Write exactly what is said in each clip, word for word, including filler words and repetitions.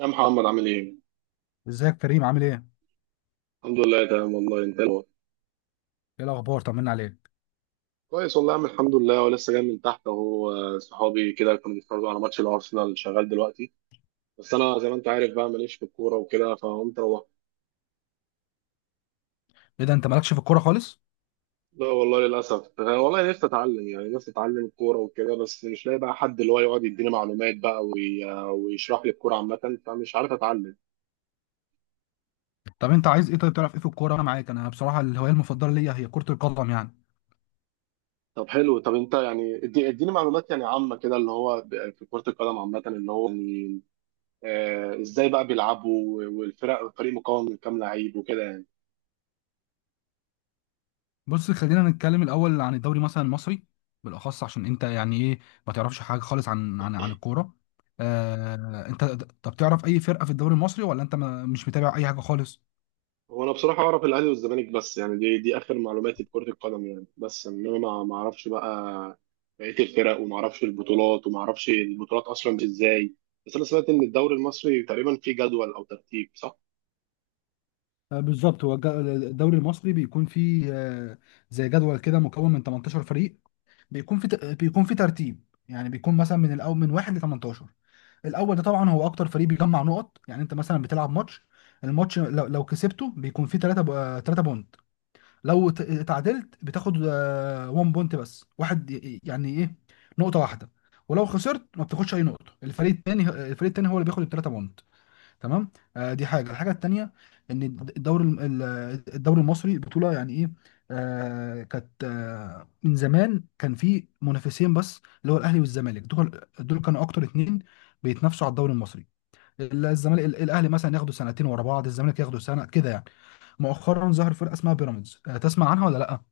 يا محمد عامل ايه؟ ازيك كريم، عامل ايه؟ الحمد لله تمام والله. انت إيه الأخبار؟ ايه الاخبار، طمنا عليك. كويس والله يا عم الحمد لله، ولسه جاي من تحت اهو. آه، صحابي كده كانوا بيتفرجوا على ماتش الارسنال شغال دلوقتي، بس انا زي ما انت عارف بقى ماليش في الكوره وكده، فقمت روحت. ايه ده، انت مالكش في الكوره خالص؟ لا والله للاسف. آه، والله نفسي اتعلم، يعني نفسي اتعلم الكوره وكده، بس مش لاقي بقى حد اللي هو يقعد يديني معلومات بقى وي... آه، ويشرح لي الكوره عامه، فمش عارف اتعلم. طب انت عايز ايه؟ طيب، تعرف ايه في الكوره؟ انا معاك. انا بصراحه الهوايه المفضله ليا هي كره القدم يعني. طب حلو، طب انت يعني ادي... اديني معلومات يعني عامه كده، اللي هو ب- في كره القدم عامه، اللي هو يعني آه، ازاي بقى بيلعبوا، والفرق الفريق مكون من كام لعيب وكده يعني. بص، خلينا نتكلم الاول عن الدوري مثلا المصري بالاخص، عشان انت يعني ايه، ما تعرفش حاجه خالص عن عن عن الكوره. آه انت. طب تعرف اي فرقه في الدوري المصري، ولا انت ما مش متابع اي حاجه خالص؟ هو انا بصراحه اعرف الاهلي والزمالك بس، يعني دي دي اخر معلوماتي بكره القدم يعني، بس انما ما ما اعرفش بقى بقيه الفرق، وما اعرفش البطولات، وما اعرفش البطولات اصلا ازاي. بس انا سمعت ان الدوري المصري تقريبا فيه جدول او ترتيب، صح؟ آه، بالظبط. هو الج- الدوري المصري بيكون فيه، آه، زي جدول كده مكون من تمنتاشر فريق. بيكون في ت- بيكون في ترتيب، يعني بيكون مثلا من الاول، من واحد ل تمنتاشر. الاول ده طبعا هو اكتر فريق بيجمع نقط. يعني انت مثلا بتلعب ماتش، الماتش لو, لو كسبته بيكون فيه تلاتة تلاتة بونت. لو ت- اتعادلت بتاخد واحد بونت بس، واحد، ي- يعني ايه؟ نقطة واحدة. ولو خسرت ما بتاخدش اي نقطة. الفريق التاني، الفريق التاني هو اللي بياخد الثلاثة بونت. تمام. آه دي حاجه الحاجه التانيه، ان الدوري الم- ال- الدوري المصري بطوله يعني ايه. آه كانت آه من زمان كان في منافسين بس، اللي هو الاهلي والزمالك. دول دول كانوا اكتر اتنين بيتنافسوا على الدوري المصري. ال- الزمالك، ال- الاهلي، مثلا ياخدوا سنتين ورا بعض، الزمالك ياخدوا سنه كده يعني. مؤخرا ظهر فرقه اسمها بيراميدز. آه تسمع عنها ولا لا؟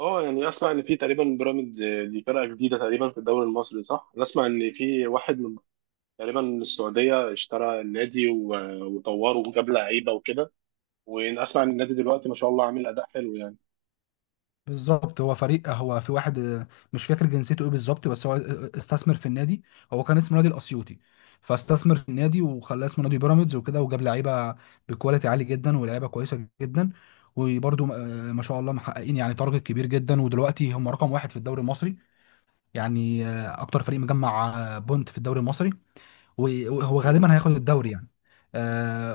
اه، يعني اسمع ان في تقريبا بيراميدز. آه، دي فرقه جديده تقريبا في الدوري المصري، صح؟ انا اسمع ان في واحد من تقريبا من السعوديه اشترى النادي و- وطوره وجاب لعيبه وكده. واسمع ان النادي دلوقتي ما شاء الله عامل اداء حلو يعني. بالظبط. هو فريق، هو في واحد، آه، مش فاكر جنسيته ايه بالظبط، بس هو آه، آه، استثمر في النادي. هو كان اسمه نادي الاسيوطي، فاستثمر في النادي وخلاه اسمه نادي بيراميدز وكده، وجاب لعيبه بكواليتي عالي جدا، ولعيبه كويسه جدا. وبرده ما شاء الله محققين يعني تارجت كبير جدا، ودلوقتي هم رقم واحد في الدوري المصري. يعني آه، اكتر فريق مجمع آه، بونت في الدوري المصري، و- وهو مم. غالبا هياخد الدوري يعني.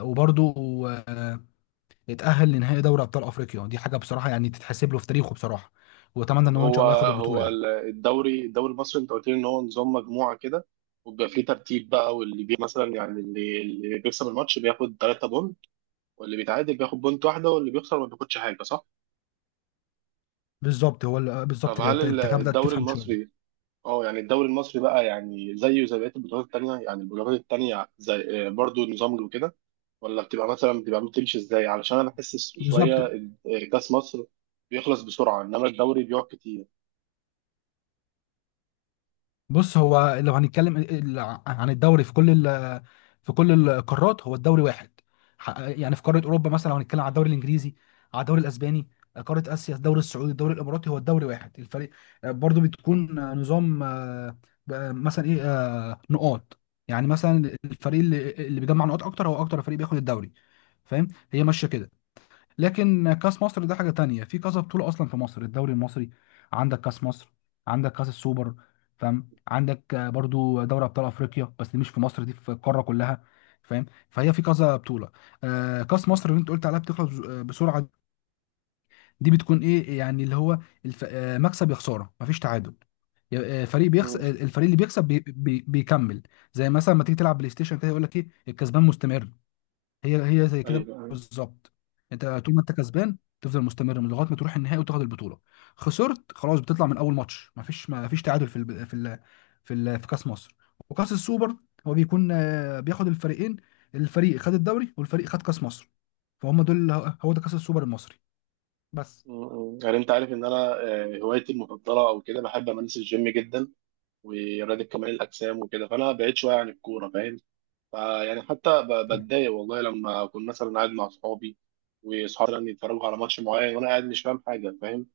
وبرده يتأهل لنهائي دوري أبطال أفريقيا. دي حاجة بصراحة يعني تتحسب له في تاريخه بصراحة. وأتمنى طب إن هو إن شاء هو، الله ياخد البطولة هو يعني. ال- الدوري الدوري المصري انت قلت لي ان هو نظام مجموعه كده، وبيبقى فيه ترتيب بقى، واللي بي مثلا يعني اللي, اللي بيكسب الماتش بياخد ثلاثة بونت، واللي بيتعادل بياخد بونت واحده، واللي بيخسر ما بياخدش حاجه، صح؟ بالظبط هو ال- طب بالظبط كده. هل أنت ال- أنت كده بدأت الدوري تفهم شوية. المصري، اه يعني الدوري المصري بقى يعني زيه زي بقيه البطولات التانيه، يعني البطولات التانيه زي آه، برضو نظام له كده، ولا بتبقى مثلا بتبقى بتمشي ازاي؟ علشان انا بحس بالظبط. شويه آه، كاس مصر بيخلص بسرعه، انما الدوري بيقعد كتير. بص، هو لو هنتكلم ال- ال- عن الدوري في كل ال- في كل القارات، هو الدوري واحد. ح- يعني في قاره اوروبا مثلا، لو هنتكلم على الدوري الانجليزي، على الدوري الاسباني، قاره اسيا، الدوري السعودي، الدوري الاماراتي، هو الدوري واحد. الفريق آه، برضو بتكون آه، نظام، آه، بقى مثلا ايه، آه، نقاط. يعني مثلا الفريق اللي اللي بيجمع نقاط اكتر هو اكتر فريق بياخد الدوري. فاهم؟ هي ماشيه كده. لكن كاس مصر ده حاجه تانية. في كذا بطوله اصلا في مصر: الدوري المصري، عندك كاس مصر، عندك كاس السوبر، فاهم؟ عندك آه، برضو دوري ابطال افريقيا بس دي مش في مصر، دي في القاره كلها، فاهم؟ فهي في كذا بطوله. آه كاس مصر اللي انت قلت عليها بتخلص بز- آه، بسرعه. دي بتكون ايه؟ يعني اللي هو الف... آه، مكسب يا خساره، مفيش تعادل. ي- آه، فريق مم. بيخسر، الفريق اللي بيكسب بي... بي... بيكمل. زي مثلا ما تيجي تلعب بلاي ستيشن كده، يقول لك ايه؟ الكسبان مستمر. هي هي زي كده ايوه. مم. بالظبط. انت طول ما انت كسبان تفضل مستمر، من لغايه ما تروح النهائي وتاخد البطوله. خسرت خلاص، بتطلع من اول ماتش. ما فيش ما فيش تعادل في ال في ال في, ال في كاس مصر وكاس السوبر. هو بيكون آه، بياخد الفريقين: الفريق خد الدوري والفريق خد كاس مصر، فهم دول، هو ده كاس السوبر المصري. بس. ايوه. مم. يعني انت عارف ان انا آه، هوايتي المفضله او كده بحب امارس الجيم جدا، ورياضه كمال الاجسام وكده، فانا بعيد شويه عن الكوره، فاهم؟ فيعني حتى ب- بتضايق والله لما اكون مثلا قاعد مع اصحابي، واصحابي مثلا يتفرجوا على ماتش معين وانا قاعد مش فاهم حاجه، فاهم؟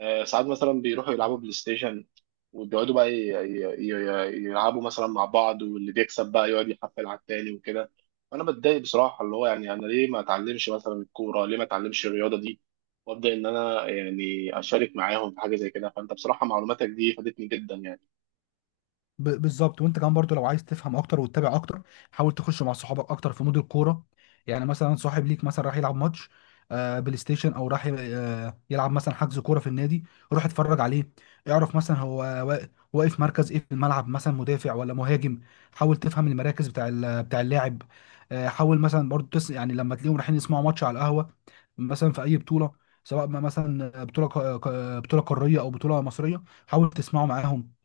آه، ساعات مثلا بيروحوا يلعبوا بلاي ستيشن، وبيقعدوا بقى ي- ي- ي- يلعبوا مثلا مع بعض، واللي بيكسب بقى يقعد يحفل على التاني وكده، وانا بتضايق بصراحه، اللي هو يعني انا ليه ما اتعلمش مثلا الكوره، ليه ما اتعلمش الرياضه دي، وابدا ان انا يعني اشارك معاهم في حاجه زي كده. فانت بصراحه معلوماتك دي فادتني جدا يعني. ب- بالظبط. وانت كمان برضو لو عايز تفهم اكتر وتتابع اكتر، حاول تخش مع صحابك اكتر في مود الكوره. يعني مثلا صاحب ليك مثلا راح يلعب ماتش، آه، بلاي ستيشن، او راح ي- آه، يلعب مثلا حجز كوره في النادي، روح اتفرج عليه. اعرف مثلا هو وا- واقف مركز ايه في الملعب، مثلا مدافع ولا مهاجم. حاول تفهم المراكز بتاع ال- بتاع اللاعب. آه، حاول مثلا برضو، تس يعني لما تلاقيهم رايحين يسمعوا ماتش على القهوه، مثلا في اي بطوله، سواء ما مثلا بطوله ق- ق- بطوله قاريه او بطوله مصريه، حاول تسمعوا معاهم.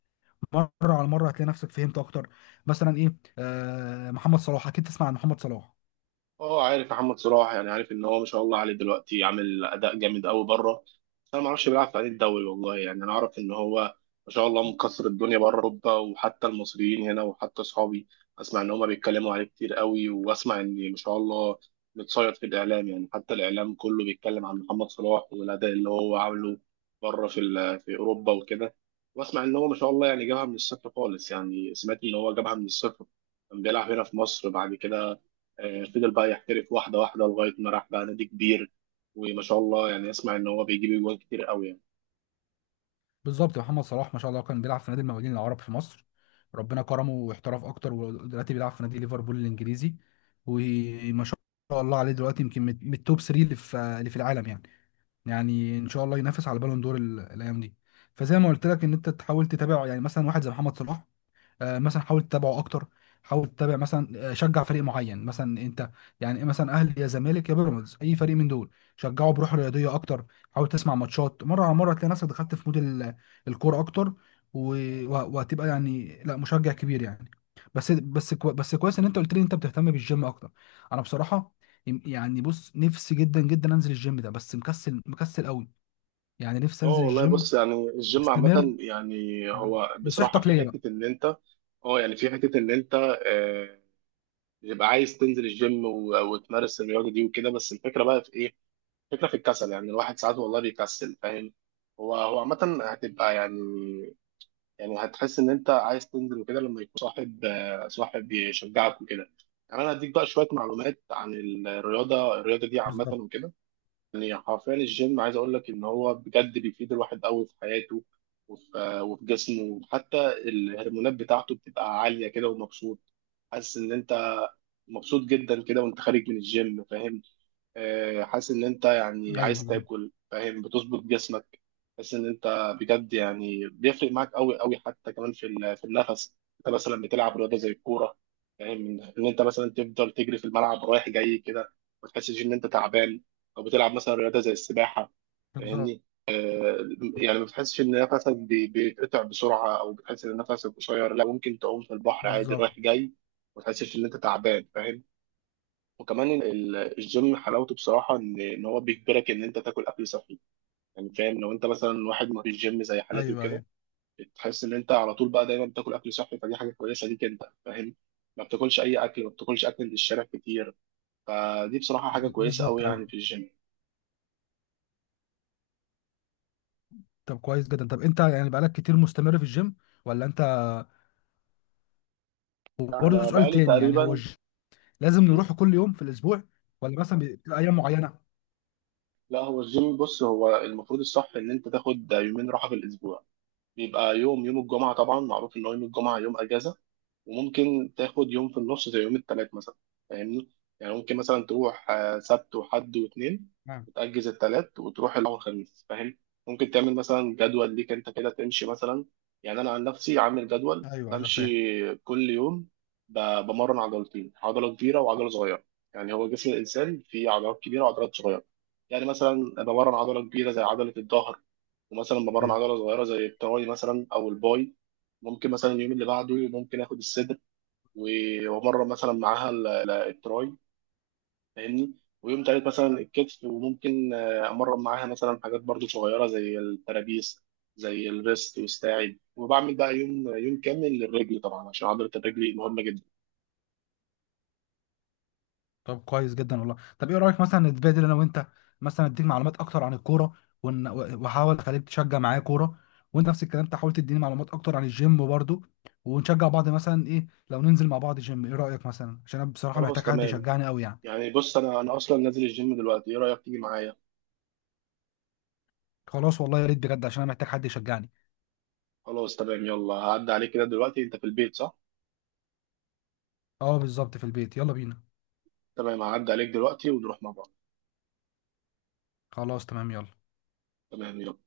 مره على مره هتلاقي نفسك فهمت اكتر. مثلا ايه، آه محمد صلاح، اكيد تسمع عن محمد صلاح. اه، عارف محمد صلاح، يعني عارف ان هو ما شاء الله عليه دلوقتي عامل اداء جامد قوي بره، بس انا ما اعرفش بيلعب في أنهي الدوري والله. يعني انا اعرف ان هو ما شاء الله مكسر الدنيا بره اوروبا، وحتى المصريين هنا وحتى اصحابي اسمع ان هما بيتكلموا عليه كتير قوي. واسمع ان ما شاء الله متصيد في الاعلام، يعني حتى الاعلام كله بيتكلم عن محمد صلاح والاداء اللي هو عامله بره في ال- في اوروبا وكده. واسمع ان هو ما شاء الله يعني جابها من الصفر خالص، يعني سمعت ان هو جابها من الصفر، كان بيلعب هنا في مصر. بعد كده آه، فضل بقى يحترف واحدة واحدة لغاية ما راح بقى نادي كبير، وما شاء الله يعني اسمع ان هو بيجيب جوان كتير قوي يعني. بالظبط. محمد صلاح ما شاء الله كان بيلعب في نادي المقاولين العرب في مصر. ربنا كرمه واحترف اكتر، ودلوقتي بيلعب في نادي ليفربول الانجليزي. وما شاء الله عليه دلوقتي، يمكن من من التوب تلاتة اللي في اللي في العالم يعني. يعني ان شاء الله ينافس على بالون دور ال- الايام دي. فزي ما قلت لك، ان انت تحاول تتابع، يعني مثلا واحد زي محمد صلاح، آه، مثلا حاول تتابعه اكتر. حاول تتابع مثلا، آه، شجع فريق معين مثلا انت، يعني مثلا اهلي يا زمالك يا بيراميدز، اي فريق من دول، شجعه بروح رياضيه اكتر. حاول تسمع ماتشات، مره على مره هتلاقي نفسك دخلت في مود ال- الكوره اكتر، و- و- وهتبقى يعني لا مشجع كبير يعني. بس بس كو بس كويس ان انت قلت لي إن انت بتهتم بالجيم اكتر. انا بصراحه، يم- يعني بص، نفسي جدا جدا انزل الجيم ده، بس مكسل مكسل قوي. يعني نفسي اه انزل والله، الجيم. بص يعني الجيم استمر، عامة يعني، هو بصراحة نصيحتك في ليا بقى. حتة ان انت، اه يعني في حتة ان انت آه، بتبقى عايز تنزل الجيم و- وتمارس الرياضة دي وكده، بس الفكرة بقى في ايه؟ الفكرة في الكسل، يعني الواحد ساعات والله بيكسل، فاهم؟ هو هو عامة هتبقى يعني، يعني هتحس ان انت عايز تنزل وكده لما يكون صاحب، آه، صاحب يشجعك وكده. يعني انا هديك بقى شويه معلومات عن الرياضه، الرياضه دي عامه بالظبط، وكده. يعني حرفيا الجيم عايز اقول لك ان هو بجد بيفيد الواحد قوي في حياته، وفي آه، وفي جسمه، وحتى الهرمونات بتاعته بتبقى عاليه كده، ومبسوط، حاسس ان انت مبسوط جدا كده وانت خارج من الجيم، فاهم؟ آه، حاسس ان انت يعني ايوه. عايز بالظبط. تاكل، فاهم؟ بتظبط جسمك، حاسس ان انت بجد يعني بيفرق معاك قوي قوي. حتى كمان في ال- في النفس، انت مثلا بتلعب رياضه زي الكوره، فاهم ان إن انت مثلا تفضل تجري في الملعب رايح جاي كده، ما تحسش ان انت تعبان، او بتلعب مثلا رياضه زي السباحه، بالظبط. فاهمني؟ آه، يعني ما بتحسش ان نفسك بي- بيتقطع بسرعه، او بتحس ان نفسك قصير، لا ممكن تعوم في البحر عادي بالظبط، رايح جاي، ما تحسش ان انت تعبان، فاهم؟ وكمان ال- ال- الجيم حلاوته بصراحه ان ان هو بيجبرك ان انت تاكل اكل صحي، يعني فاهم؟ لو انت مثلا واحد ما فيش جيم زي حالاتي ايوه، وكده، ايوه. تحس ان انت على طول بقى دايما بتاكل اكل صحي، فدي حاجه كويسه ليك انت، فاهم؟ ما بتاكلش اي اكل، ما بتاكلش اكل من الشارع كتير، فدي بصراحه حاجه ب- كويسه بالظبط، قوي ايوه. يعني في الجيم. طب كويس جدا. طب انت يعني بقالك كتير مستمر في الجيم ولا انت؟ يعني وبرضه انا سؤال بقالي تاني، يعني هو تقريبا. الجيم لازم مم. نروحه كل يوم في الاسبوع، ولا مثلا بتبقى ايام معينه؟ لا هو الجيم، بص هو المفروض الصح ان انت تاخد يومين راحه في الاسبوع. بيبقى يوم، يوم الجمعه طبعا معروف ان هو يوم الجمعه يوم اجازه، وممكن تاخد يوم في النص زي يوم التلات مثلا، فاهمني؟ يعني ممكن مثلا تروح آه، سبت وحد واثنين، نعم. وتأجز التلات، وتروح الأول والخميس، فاهم؟ ممكن تعمل مثلا جدول ليك أنت كده تمشي مثلا، يعني أنا عن نفسي عامل جدول ايوه، ايوه، فاهم. بمشي كل يوم. ب- بمرن عضلتين، عضلة كبيرة وعضلة صغيرة، يعني هو جسم الإنسان فيه عضلات كبيرة وعضلات صغيرة. يعني مثلا بمرن عضلة كبيرة زي عضلة الظهر، ومثلا بمرن أيوة. عضلة صغيرة زي التراي مثلا أو الباي. ممكن مثلا اليوم اللي بعده ممكن آخد الصدر و- وامرن مثلا معاها ال- ال- التراي، فاهمني؟ ويوم تالت مثلا الكتف، وممكن آه، امرن معاها مثلا حاجات برضو صغيره زي الترابيس، زي الريست والساعد، وبعمل بقى يوم، يوم كامل للرجل طبعا عشان عضله الرجل مهمه جدا. طب كويس جدا والله. طب ايه رايك مثلا نتبادل انا وانت، مثلا اديك معلومات اكتر عن الكوره، ون- واحاول اخليك تشجع معايا كوره، وانت نفس الكلام تحاول تديني معلومات اكتر عن الجيم برضه، ونشجع بعض. مثلا ايه لو ننزل مع بعض جيم؟ ايه رايك، مثلا عشان انا بصراحه خلاص محتاج حد تمام. يشجعني قوي يعني. يعني بص انا، انا اصلا نازل الجيم دلوقتي، ايه رايك تيجي معايا؟ خلاص، والله يا ريت بجد، عشان انا محتاج حد يشجعني. خلاص تمام، يلا هعدي عليك كده دلوقتي، انت في البيت صح؟ اه بالظبط، في البيت، يلا بينا. تمام، هعدي عليك دلوقتي ونروح مع بعض. خلاص تمام، يلا. تمام يلا.